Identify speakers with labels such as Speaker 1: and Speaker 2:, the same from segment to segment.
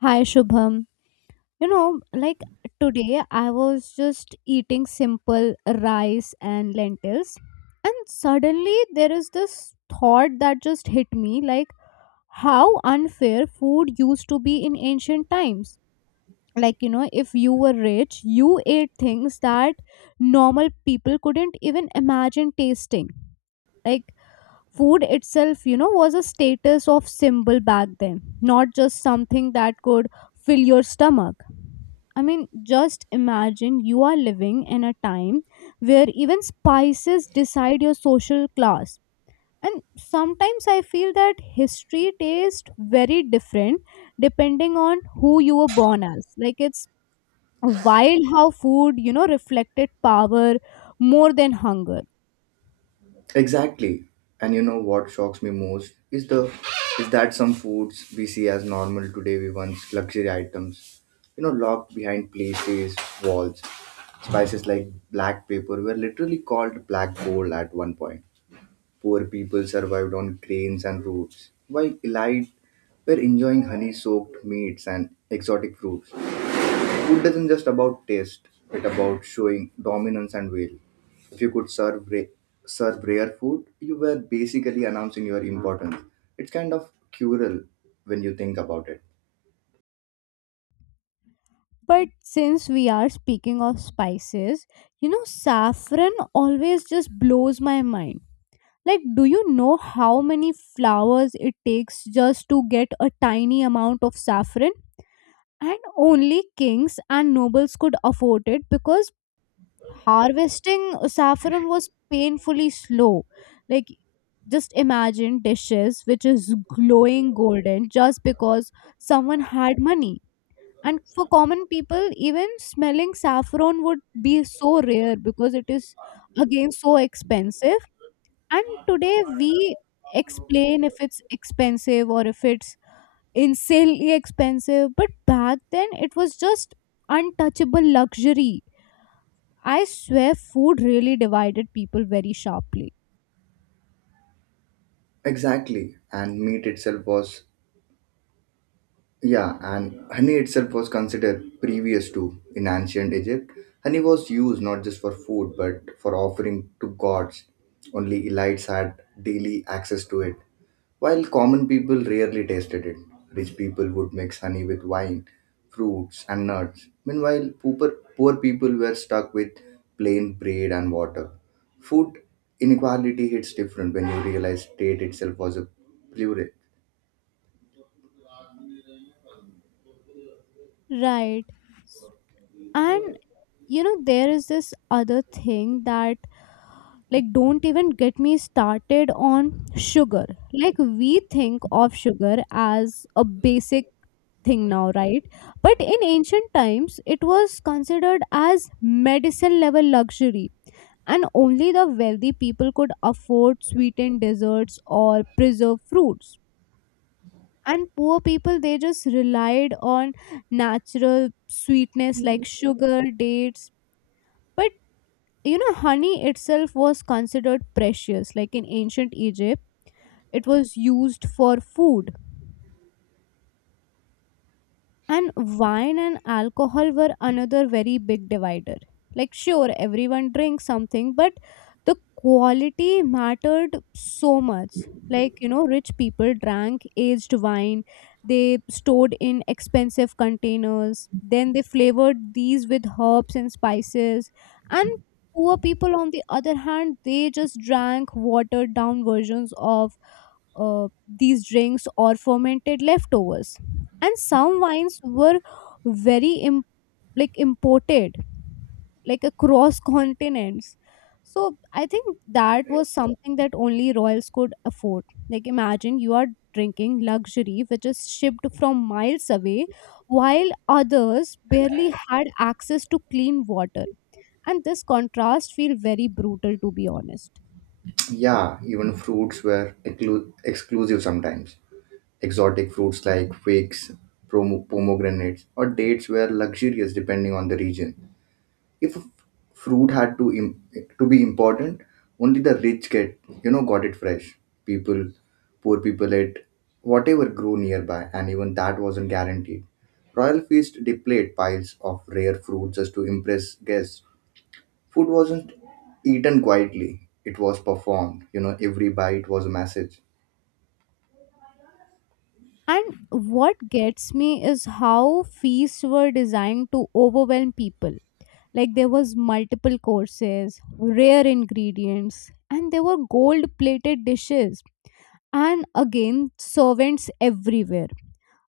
Speaker 1: Hi Shubham. You know, like Today I was just eating simple rice and lentils, and suddenly there is this thought that just hit me like how unfair food used to be in ancient times. If you were rich, you ate things that normal people couldn't even imagine tasting. Like, Food itself was a status of symbol back then, not just something that could fill your stomach. I mean, just imagine you are living in a time where even spices decide your social class. And sometimes I feel that history tastes very different depending on who you were born as. Like, it's wild how food reflected power more than hunger.
Speaker 2: Exactly. And you know what shocks me most is the is that some foods we see as normal today we once luxury items. You know, locked behind places, walls. Spices like black pepper were literally called black gold at one point. Poor people survived on grains and roots, while elite were enjoying honey soaked meats and exotic fruits. Food isn't just about taste, it's about showing dominance and will. If you could serve rare food, you were basically announcing your importance. It's kind of cruel when you think about it.
Speaker 1: But since we are speaking of spices, saffron always just blows my mind. Like, do you know how many flowers it takes just to get a tiny amount of saffron? And only kings and nobles could afford it because harvesting saffron was painfully slow. Like, just imagine dishes which is glowing golden just because someone had money. And for common people, even smelling saffron would be so rare because it is again so expensive. And today we explain if it's expensive or if it's insanely expensive, but back then it was just untouchable luxury. I swear food really divided people very sharply.
Speaker 2: Exactly, and meat itself was. Yeah, and honey itself was considered previous to in ancient Egypt. Honey was used not just for food but for offering to gods. Only elites had daily access to it, while common people rarely tasted it. Rich people would mix honey with wine, fruits, and nuts. Meanwhile, poor people were stuck with plain bread and water. Food inequality hits different when you realize state itself was a privilege.
Speaker 1: Right. And there is this other thing that, like, don't even get me started on sugar. Like, we think of sugar as a basic thing now, right? But in ancient times it was considered as medicine level luxury, and only the wealthy people could afford sweetened desserts or preserved fruits. And poor people, they just relied on natural sweetness like sugar, dates. But honey itself was considered precious, like in ancient Egypt, it was used for food. And wine and alcohol were another very big divider. Like, sure, everyone drinks something, but the quality mattered so much. Rich people drank aged wine, they stored in expensive containers, then they flavored these with herbs and spices. And poor people, on the other hand, they just drank watered down versions of uh, these drinks or fermented leftovers. And some wines were very like imported like across continents, so I think that was something that only royals could afford. Like, imagine you are drinking luxury which is shipped from miles away while others barely had access to clean water. And this contrast feel very brutal, to be honest.
Speaker 2: Yeah, even fruits were exclusive sometimes. Exotic fruits like figs, pomegranates, or dates were luxurious depending on the region. If a fruit had to to be important, only the rich get got it fresh. People, Poor people ate whatever grew nearby, and even that wasn't guaranteed. Royal feast displayed piles of rare fruit just to impress guests. Food wasn't eaten quietly, it was performed. You know, every bite was a message.
Speaker 1: And what gets me is how feasts were designed to overwhelm people. Like, there was multiple courses, rare ingredients, and there were gold plated dishes, and again servants everywhere.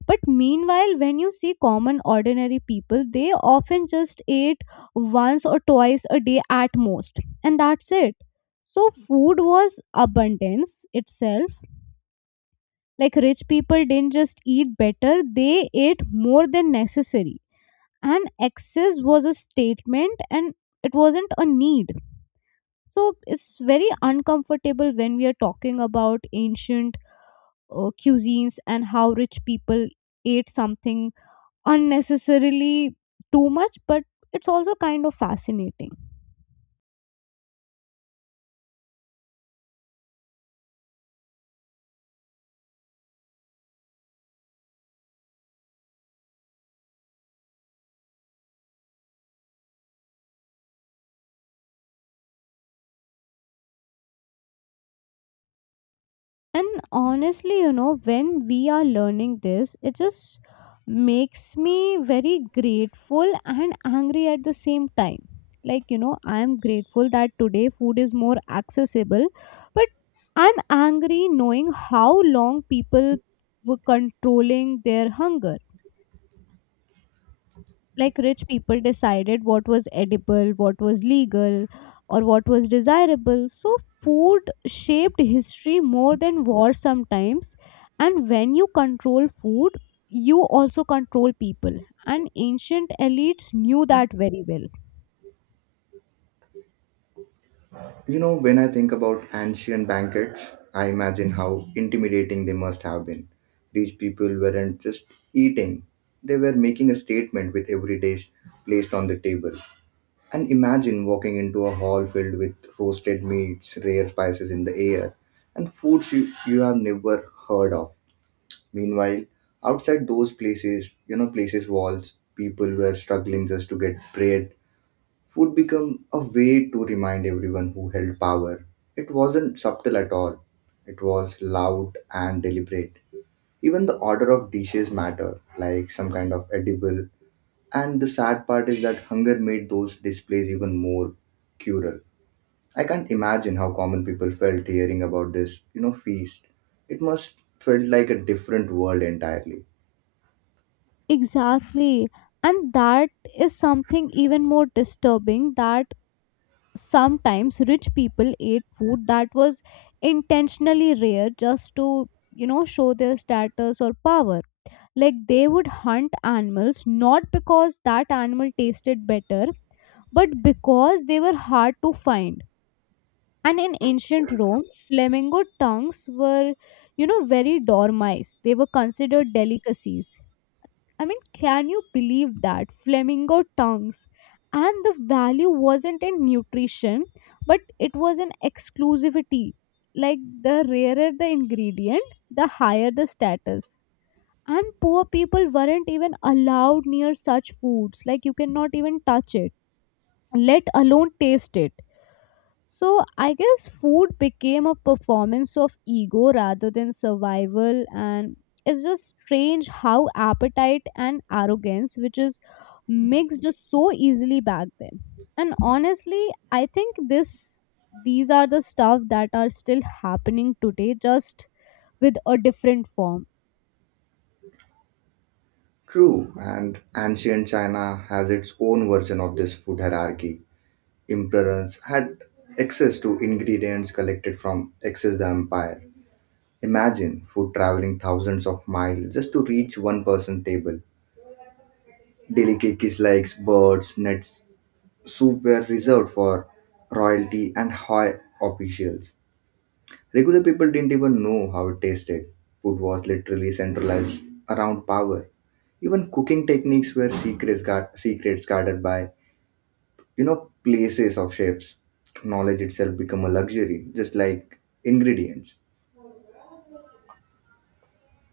Speaker 1: But meanwhile, when you see common ordinary people, they often just ate once or twice a day at most, and that's it. So food was abundance itself. Like, rich people didn't just eat better, they ate more than necessary, and excess was a statement and it wasn't a need. So it's very uncomfortable when we are talking about ancient cuisines and how rich people ate something unnecessarily too much, but it's also kind of fascinating. And honestly, when we are learning this, it just makes me very grateful and angry at the same time. I am grateful that today food is more accessible, but I'm angry knowing how long people were controlling their hunger. Like, rich people decided what was edible, what was legal, or what was desirable. So food shaped history more than war sometimes. And when you control food, you also control people. And ancient elites knew that very well.
Speaker 2: You know, when I think about ancient banquets, I imagine how intimidating they must have been. These people weren't just eating, they were making a statement with every dish placed on the table. And imagine walking into a hall filled with roasted meats, rare spices in the air, and foods you have never heard of. Meanwhile, outside those places, you know, places walls, people were struggling just to get bread. Food became a way to remind everyone who held power. It wasn't subtle at all. It was loud and deliberate. Even the order of dishes matter, like some kind of edible. And the sad part is that hunger made those displays even more cruel. I can't imagine how common people felt hearing about this, you know, feast. It must felt like a different world entirely.
Speaker 1: Exactly. And that is something even more disturbing, that sometimes rich people ate food that was intentionally rare just to, show their status or power. Like, they would hunt animals not because that animal tasted better, but because they were hard to find. And in ancient Rome, flamingo tongues were, very dormice. They were considered delicacies. I mean, can you believe that? Flamingo tongues. And the value wasn't in nutrition, but it was in exclusivity. Like, the rarer the ingredient, the higher the status. And poor people weren't even allowed near such foods. Like, you cannot even touch it, let alone taste it. So I guess food became a performance of ego rather than survival. And it's just strange how appetite and arrogance which is mixed just so easily back then. And honestly, I think this these are the stuff that are still happening today, just with a different form.
Speaker 2: True, and ancient China has its own version of this food hierarchy. Emperors had access to ingredients collected from excess the empire. Imagine food traveling thousands of miles just to reach one person table. Delicacies like birds, nuts, soup were reserved for royalty and high officials. Regular people didn't even know how it tasted. Food was literally centralized around power. Even cooking techniques were secrets, secrets guarded by, you know, places of chefs. Knowledge itself become a luxury, just like ingredients.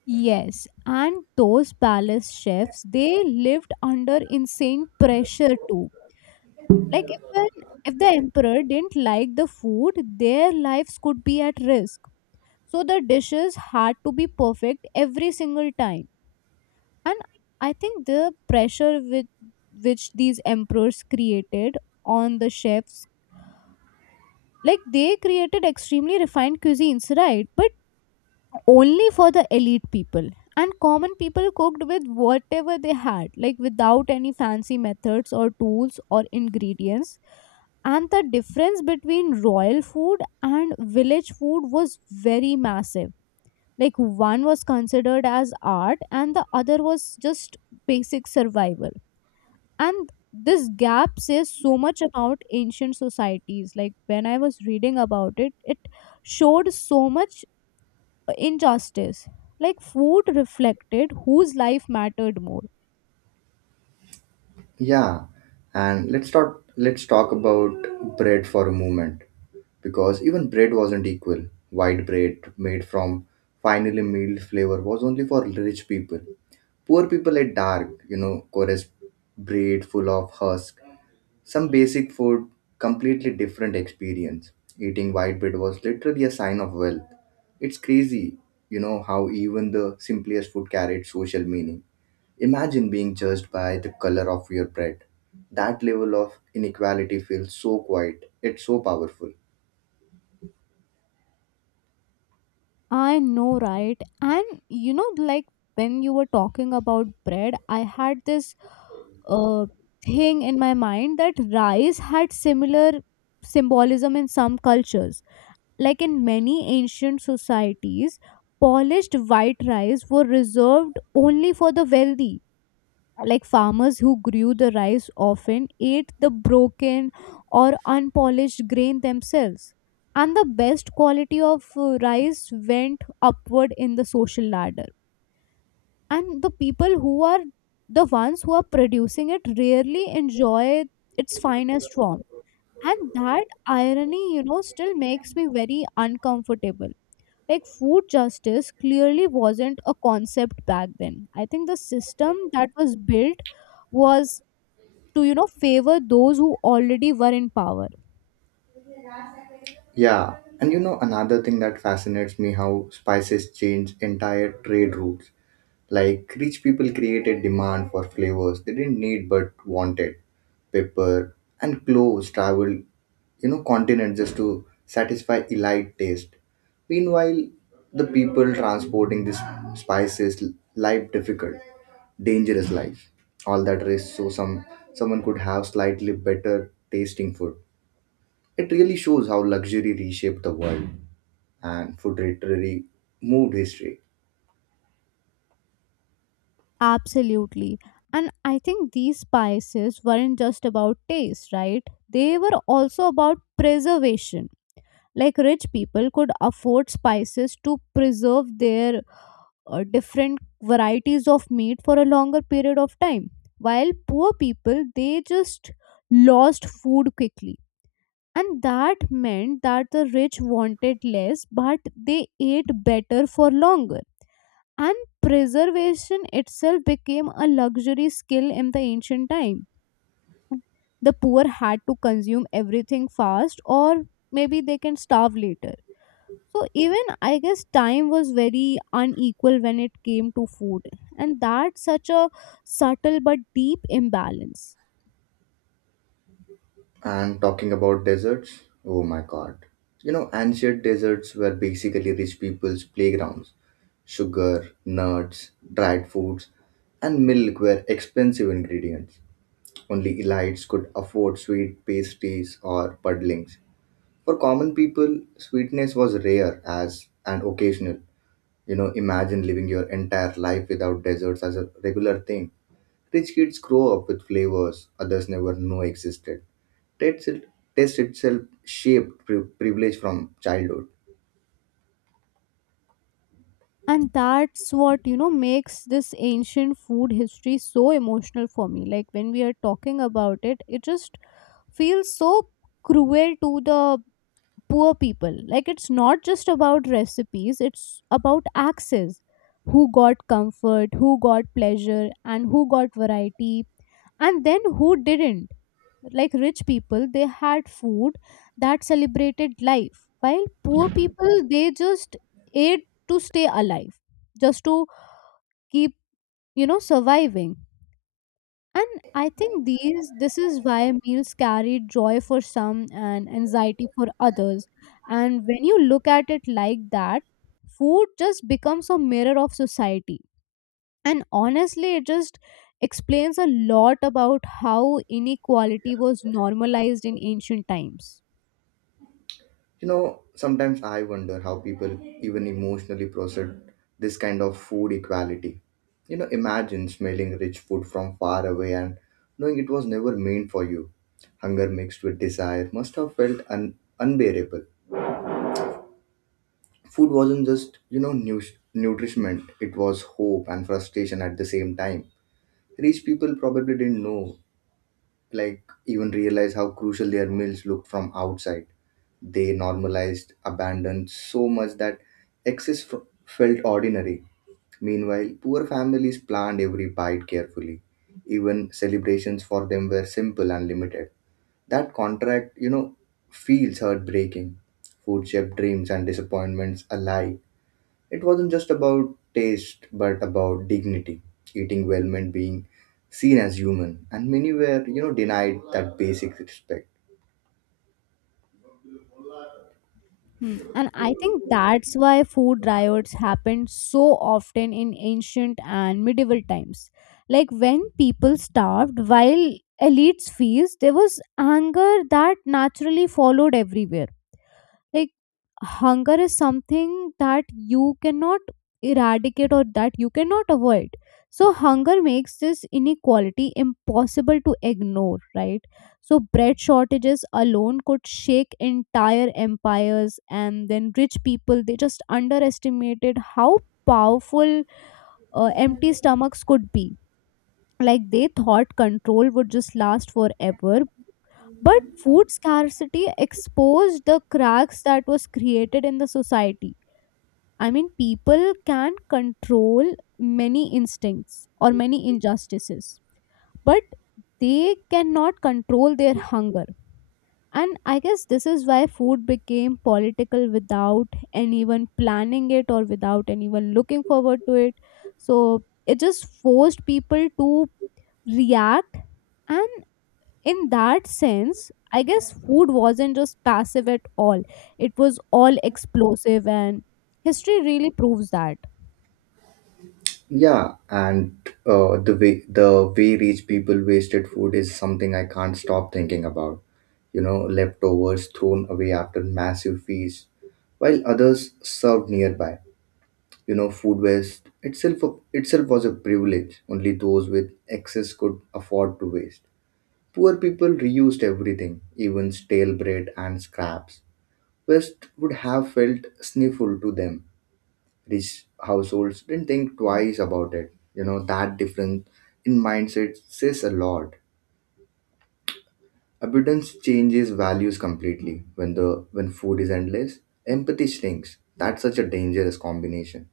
Speaker 1: Yes, and those palace chefs, they lived under insane pressure too. Like if an, if the emperor didn't like the food, their lives could be at risk. So the dishes had to be perfect every single time. And I think the pressure with which these emperors created on the chefs, like, they created extremely refined cuisines, right? But only for the elite people. And common people cooked with whatever they had, like without any fancy methods or tools or ingredients. And the difference between royal food and village food was very massive. Like, one was considered as art and the other was just basic survival. And this gap says so much about ancient societies. Like, when I was reading about it, it showed so much injustice. Like, food reflected whose life mattered more.
Speaker 2: Yeah, and Let's talk about bread for a moment, because even bread wasn't equal. White bread made from finely milled flour was only for rich people. Poor people at dark, you know, chorus bread full of husk. Some basic food, completely different experience. Eating white bread was literally a sign of wealth. It's crazy, you know, how even the simplest food carried social meaning. Imagine being judged by the color of your bread. That level of inequality feels so quiet, it's so powerful.
Speaker 1: I know, right? And you know, like when you were talking about bread, I had this uh, thing in my mind that rice had similar symbolism in some cultures. Like, in many ancient societies, polished white rice were reserved only for the wealthy. Like, farmers who grew the rice often ate the broken or unpolished grain themselves. And the best quality of rice went upward in the social ladder. And the people who are, the ones who are producing it, rarely enjoy its finest form. And that irony, still makes me very uncomfortable. Like, food justice clearly wasn't a concept back then. I think the system that was built was to, favor those who already were in power.
Speaker 2: Yeah, and you know, another thing that fascinates me how spices change entire trade routes. Like rich people created demand for flavors they didn't need but wanted. Pepper and cloves traveled, you know, continents just to satisfy elite taste. Meanwhile, the people transporting these spices life difficult, dangerous life. All that risk so someone could have slightly better tasting food. It really shows how luxury reshaped the world and food literally moved history.
Speaker 1: Absolutely. And I think these spices weren't just about taste, right? They were also about preservation. Like, rich people could afford spices to preserve their different varieties of meat for a longer period of time, while poor people, they just lost food quickly. And that meant that the rich wanted less, but they ate better for longer. And preservation itself became a luxury skill in the ancient time. The poor had to consume everything fast, or maybe they can starve later. So even I guess time was very unequal when it came to food. And that's such a subtle but deep imbalance.
Speaker 2: And talking about deserts, oh my god. You know, ancient deserts were basically rich people's playgrounds. Sugar, nuts, dried foods, and milk were expensive ingredients. Only elites could afford sweet pastries or puddlings. For common people, sweetness was rare as and occasional. You know, imagine living your entire life without desserts as a regular thing. Rich kids grow up with flavors others never know existed. Test, it- Test itself shaped privilege from childhood.
Speaker 1: And that's what makes this ancient food history so emotional for me. Like, when we are talking about it, it just feels so cruel to the poor people. Like, it's not just about recipes, it's about access. Who got comfort, who got pleasure, and who got variety, and then who didn't. Like, rich people, they had food that celebrated life, while poor people, they just ate to stay alive, just to keep, surviving. And I think these this is why meals carry joy for some and anxiety for others. And when you look at it like that, food just becomes a mirror of society. And honestly, it just explains a lot about how inequality was normalized in ancient times.
Speaker 2: You know, sometimes I wonder how people even emotionally process this kind of food equality. You know, imagine smelling rich food from far away and knowing it was never meant for you. Hunger mixed with desire must have felt unbearable. Food wasn't just, you know, nutrition, it was hope and frustration at the same time. Rich people probably didn't know like even realize how crucial their meals looked from outside. They normalized abandon so much that felt ordinary. Meanwhile, poor families planned every bite carefully. Even celebrations for them were simple and limited. That contract, you know, feels heartbreaking. Food shaped dreams and disappointments alike. It wasn't just about taste, but about dignity, eating well meant being seen as human, and many were, you know, denied that basic respect.
Speaker 1: Hmm. And I think that's why food riots happened so often in ancient and medieval times. Like, when people starved while elites feast, there was anger that naturally followed everywhere. Like, hunger is something that you cannot eradicate or that you cannot avoid. So hunger makes this inequality impossible to ignore, right? So bread shortages alone could shake entire empires. And then rich people, they just underestimated how powerful empty stomachs could be. Like, they thought control would just last forever, but food scarcity exposed the cracks that was created in the society. I mean, people can control many instincts or many injustices, but they cannot control their hunger. And I guess this is why food became political without anyone planning it or without anyone looking forward to it. So it just forced people to react. And in that sense, I guess food wasn't just passive at all. It was all explosive, and history really proves that.
Speaker 2: Yeah, and the way rich people wasted food is something I can't stop thinking about. You know, leftovers thrown away after massive feasts, while others served nearby. You know, food waste itself was a privilege. Only those with excess could afford to waste. Poor people reused everything, even stale bread and scraps. Waste would have felt sniffle to them. Rich households didn't think twice about it. You know, that difference in mindset says a lot. Abundance changes values completely. When food is endless, empathy shrinks. That's such a dangerous combination.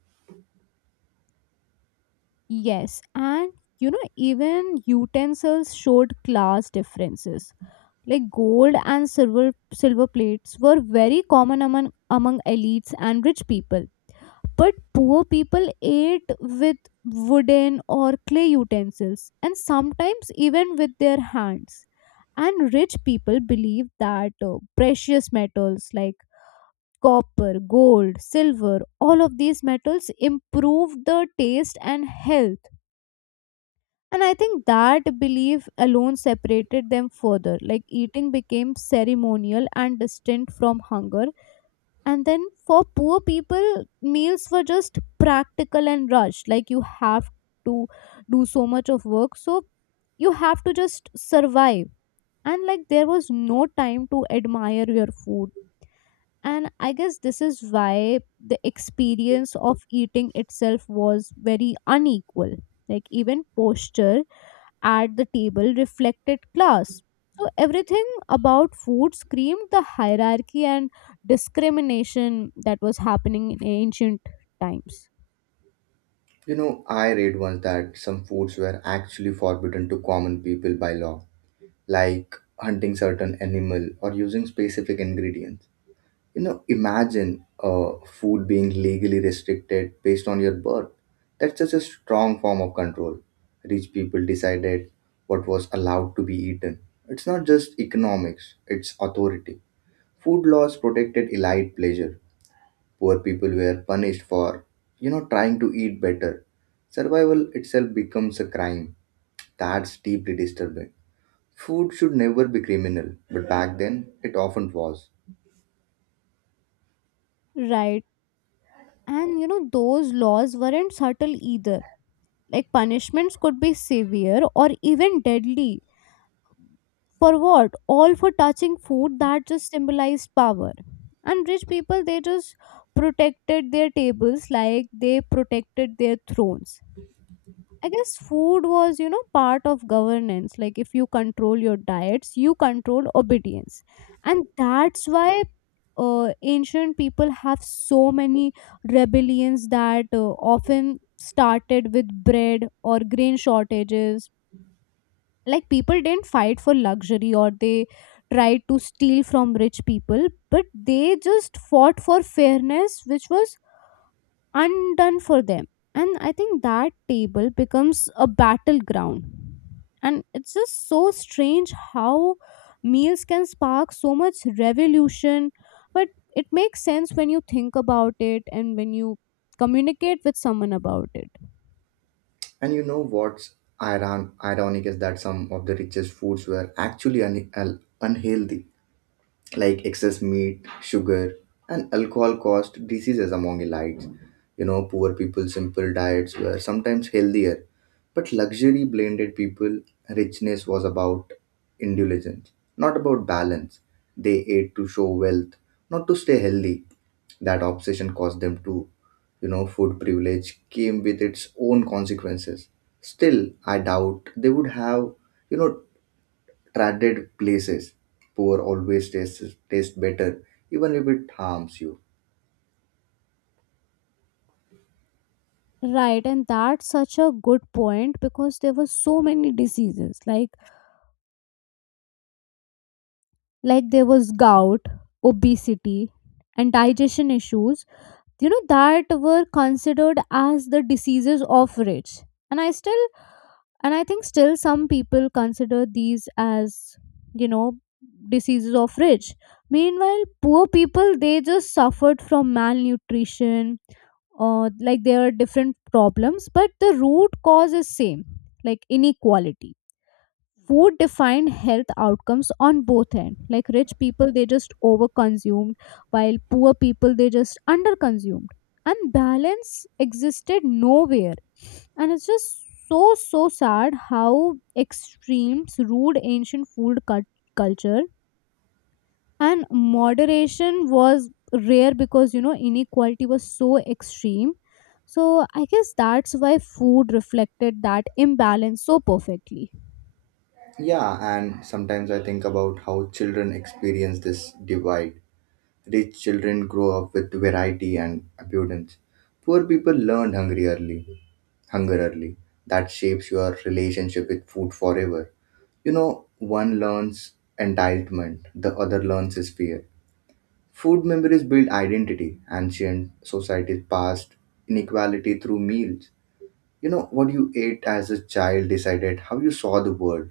Speaker 1: Yes, and you know, even utensils showed class differences, like gold and silver plates were very common among among elites and rich people, but poor people ate with wooden or clay utensils and sometimes even with their hands. And rich people believed that precious metals like copper, gold, silver, all of these metals improve the taste and health. And I think that belief alone separated them further, like eating became ceremonial and distinct from hunger. And then for poor people, meals were just practical and rushed. Like you have to do so much of work, so you have to just survive. And like there was no time to admire your food. And I guess this is why the experience of eating itself was very unequal. Like even posture at the table reflected class. So everything about food screamed the hierarchy and discrimination that was happening in ancient times.
Speaker 2: You know, I read once that some foods were actually forbidden to common people by law, like hunting certain animal or using specific ingredients. You know, imagine food being legally restricted based on your birth. That's such a strong form of control. Rich people decided what was allowed to be eaten. It's not just economics, it's authority. Food laws protected elite pleasure. Poor people were punished for, you know, trying to eat better. Survival itself becomes a crime. That's deeply disturbing. Food should never be criminal, but back then it often was.
Speaker 1: Right. And you know, those laws weren't subtle either. Like punishments could be severe or even deadly. For what? All for touching food that just symbolized power. And rich people, they just protected their tables like they protected their thrones. I guess food was, you know, part of governance. Like if you control your diets, you control obedience. And that's why ancient people have so many rebellions that often started with bread or grain shortages. Like people didn't fight for luxury or they tried to steal from rich people, but they just fought for fairness, which was undone for them. And I think that table becomes a battleground. And it's just so strange how meals can spark so much revolution, but it makes sense when you think about it and when you communicate with someone about it.
Speaker 2: And you know what's ironic is that some of the richest foods were actually unhealthy, like excess meat, sugar, and alcohol caused diseases among elites. You know, poor people simple diets were sometimes healthier, but luxury blinded people. Richness was about indulgence, not about balance. They ate to show wealth, not to stay healthy. That obsession caused them to, you know, food privilege came with its own consequences. Still, I doubt they would have, you know, traded places. Poor always taste better, even if it harms you.
Speaker 1: Right, and that's such a good point, because there were so many diseases like there was gout, obesity, and digestion issues. You know, that were considered as the diseases of rich, and I think still some people consider these as, you know, diseases of rich. Meanwhile, poor people, they just suffered from malnutrition. Like there are different problems, but the root cause is same, like inequality. Food defined health outcomes on both end. Like rich people, they just over consumed, while poor people, they just under consumed, and balance existed nowhere. And it's just so sad how extremes rude ancient food culture, and moderation was rare because, you know, inequality was so extreme. So I guess that's why food reflected that imbalance so perfectly.
Speaker 2: Yeah, and sometimes I think about how children experience this divide. Rich children grow up with variety and abundance. Poor people hunger early. That shapes your relationship with food forever. You know, one learns entitlement, the other learns his fear. Food memories build identity. Ancient societies passed inequality through meals. You know, what you ate as a child decided how you saw the world.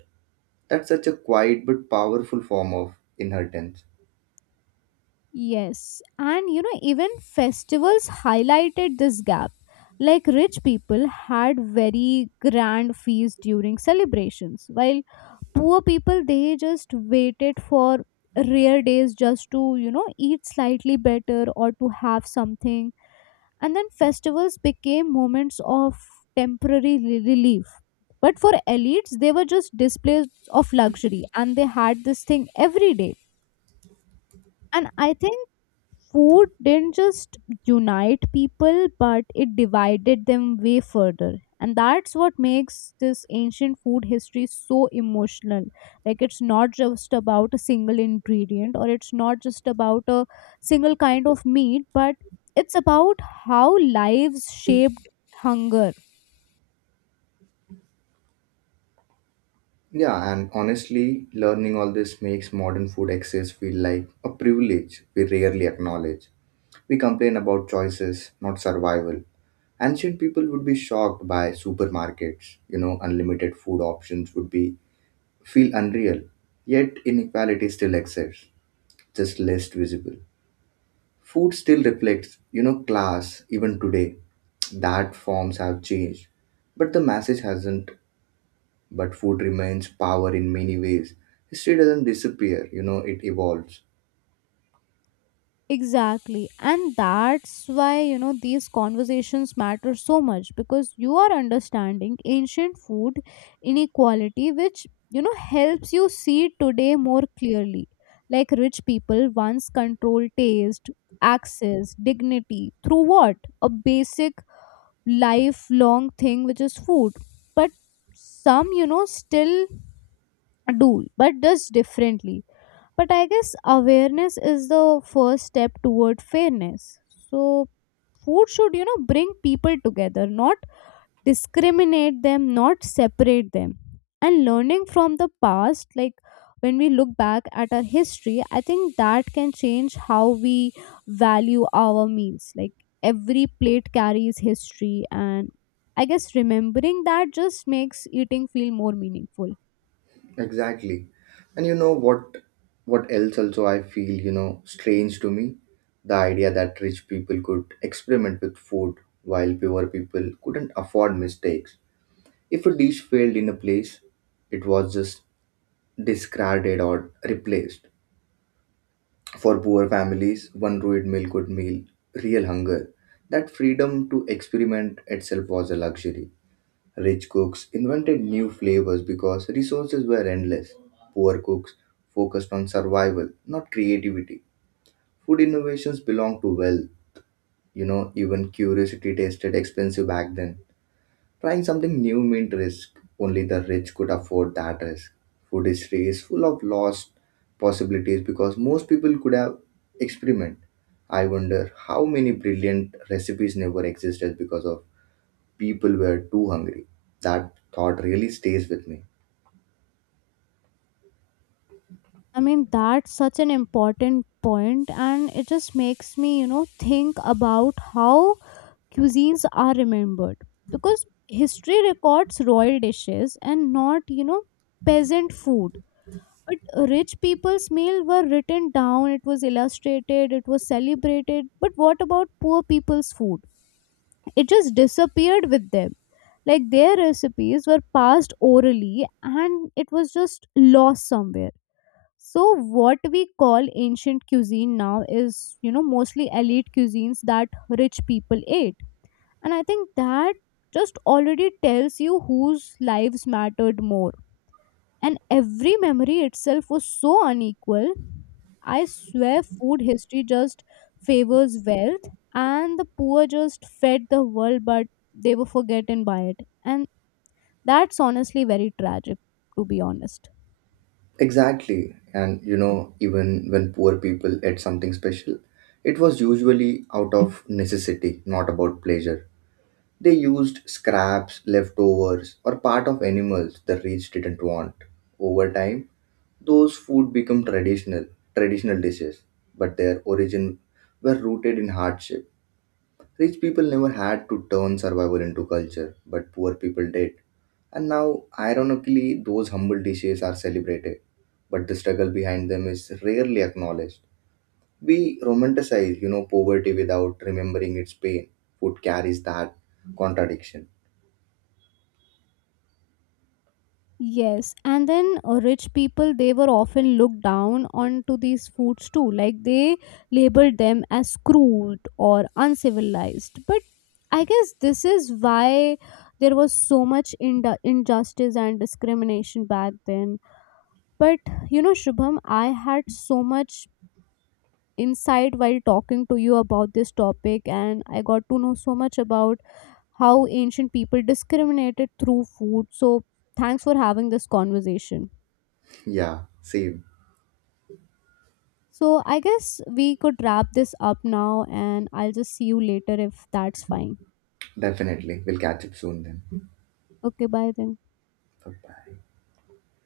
Speaker 2: That's such a quiet but powerful form of inheritance.
Speaker 1: Yes, and you know, even festivals highlighted this gap, like rich people had very grand feasts during celebrations, while poor people, they just waited for rare days just to, you know, eat slightly better or to have something. And then festivals became moments of temporary relief. But for elites, they were just displays of luxury, and they had this thing every day. And I think food didn't just unite people, but it divided them way further. And that's what makes this ancient food history so emotional, like it's not just about a single ingredient, or it's not just about a single kind of meat, but it's about how lives shaped hunger.
Speaker 2: Yeah, and honestly, learning all this makes modern food access feel like a privilege we rarely acknowledge. We complain about choices, not survival. Ancient people would be shocked by supermarkets. You know, unlimited food options would be feel unreal. Yet inequality still exists, just less visible. Food still reflects, you know, class even today. That forms have changed, but the message hasn't. But food remains power in many ways. History doesn't disappear, you know, it evolves.
Speaker 1: Exactly. And that's why, you know, these conversations matter so much, because you are understanding ancient food inequality, which, you know, helps you see today more clearly. Like rich people once controlled taste, access, dignity through what? A basic lifelong thing, which is food. But some, you know, still do, but just differently. But I guess awareness is the first step toward fairness. So food should, you know, bring people together, not discriminate them, not separate them. And learning from the past, like when we look back at our history, I think that can change how we value our meals. Like every plate carries history, and I guess remembering that just makes eating feel more meaningful.
Speaker 2: Exactly. And you know what else also I feel, you know, strange to me? The idea that rich people could experiment with food while poor people couldn't afford mistakes. If a dish failed in a place, it was just discarded or replaced. For poor families, one good meal, real hunger. That freedom to experiment itself was a luxury. Rich cooks invented new flavors because resources were endless. Poor cooks focused on survival, not creativity. Food innovations belong to wealth. You know, even curiosity tasted expensive back then. Trying something new meant risk. Only the rich could afford that risk. Food history is full of lost possibilities because most people could have experiment. I wonder how many brilliant recipes never existed because of people were too hungry. That thought really stays with me.
Speaker 1: I mean, that's such an important point, and it just makes me, you know, think about how cuisines are remembered, because history records royal dishes and not, you know, peasant food. But rich people's meal were written down, it was illustrated, it was celebrated. But what about poor people's food? It just disappeared with them. Like their recipes were passed orally, and it was just lost somewhere. So what we call ancient cuisine now is, you know, mostly elite cuisines that rich people ate. And I think that just already tells you whose lives mattered more. And every memory itself was so unequal. I swear food history just favors wealth, and the poor just fed the world, but they were forgotten by it. And that's honestly very tragic, to be honest.
Speaker 2: Exactly. And you know, even when poor people ate something special, it was usually out of necessity, not about pleasure. They used scraps, leftovers, or part of animals the rich didn't want. Over time, those food become traditional dishes, but their origin were rooted in hardship. Rich people never had to turn survival into culture, but poor people did. And now, ironically, those humble dishes are celebrated, but the struggle behind them is rarely acknowledged. We romanticize, you know, poverty without remembering its pain. Food carries that contradiction.
Speaker 1: Yes, and then rich people, they were often looked down onto these foods too, like they labeled them as crude or uncivilized. But I guess this is why there was so much injustice and discrimination back then. But you know, Shubham, I had so much insight while talking to you about this topic, and I got to know so much about how ancient people discriminated through food. So, thanks for having this conversation.
Speaker 2: Yeah, same.
Speaker 1: So, I guess we could wrap this up now, and I'll just see you later if that's fine.
Speaker 2: Definitely. We'll catch up soon then.
Speaker 1: Okay, bye then.
Speaker 2: Bye bye.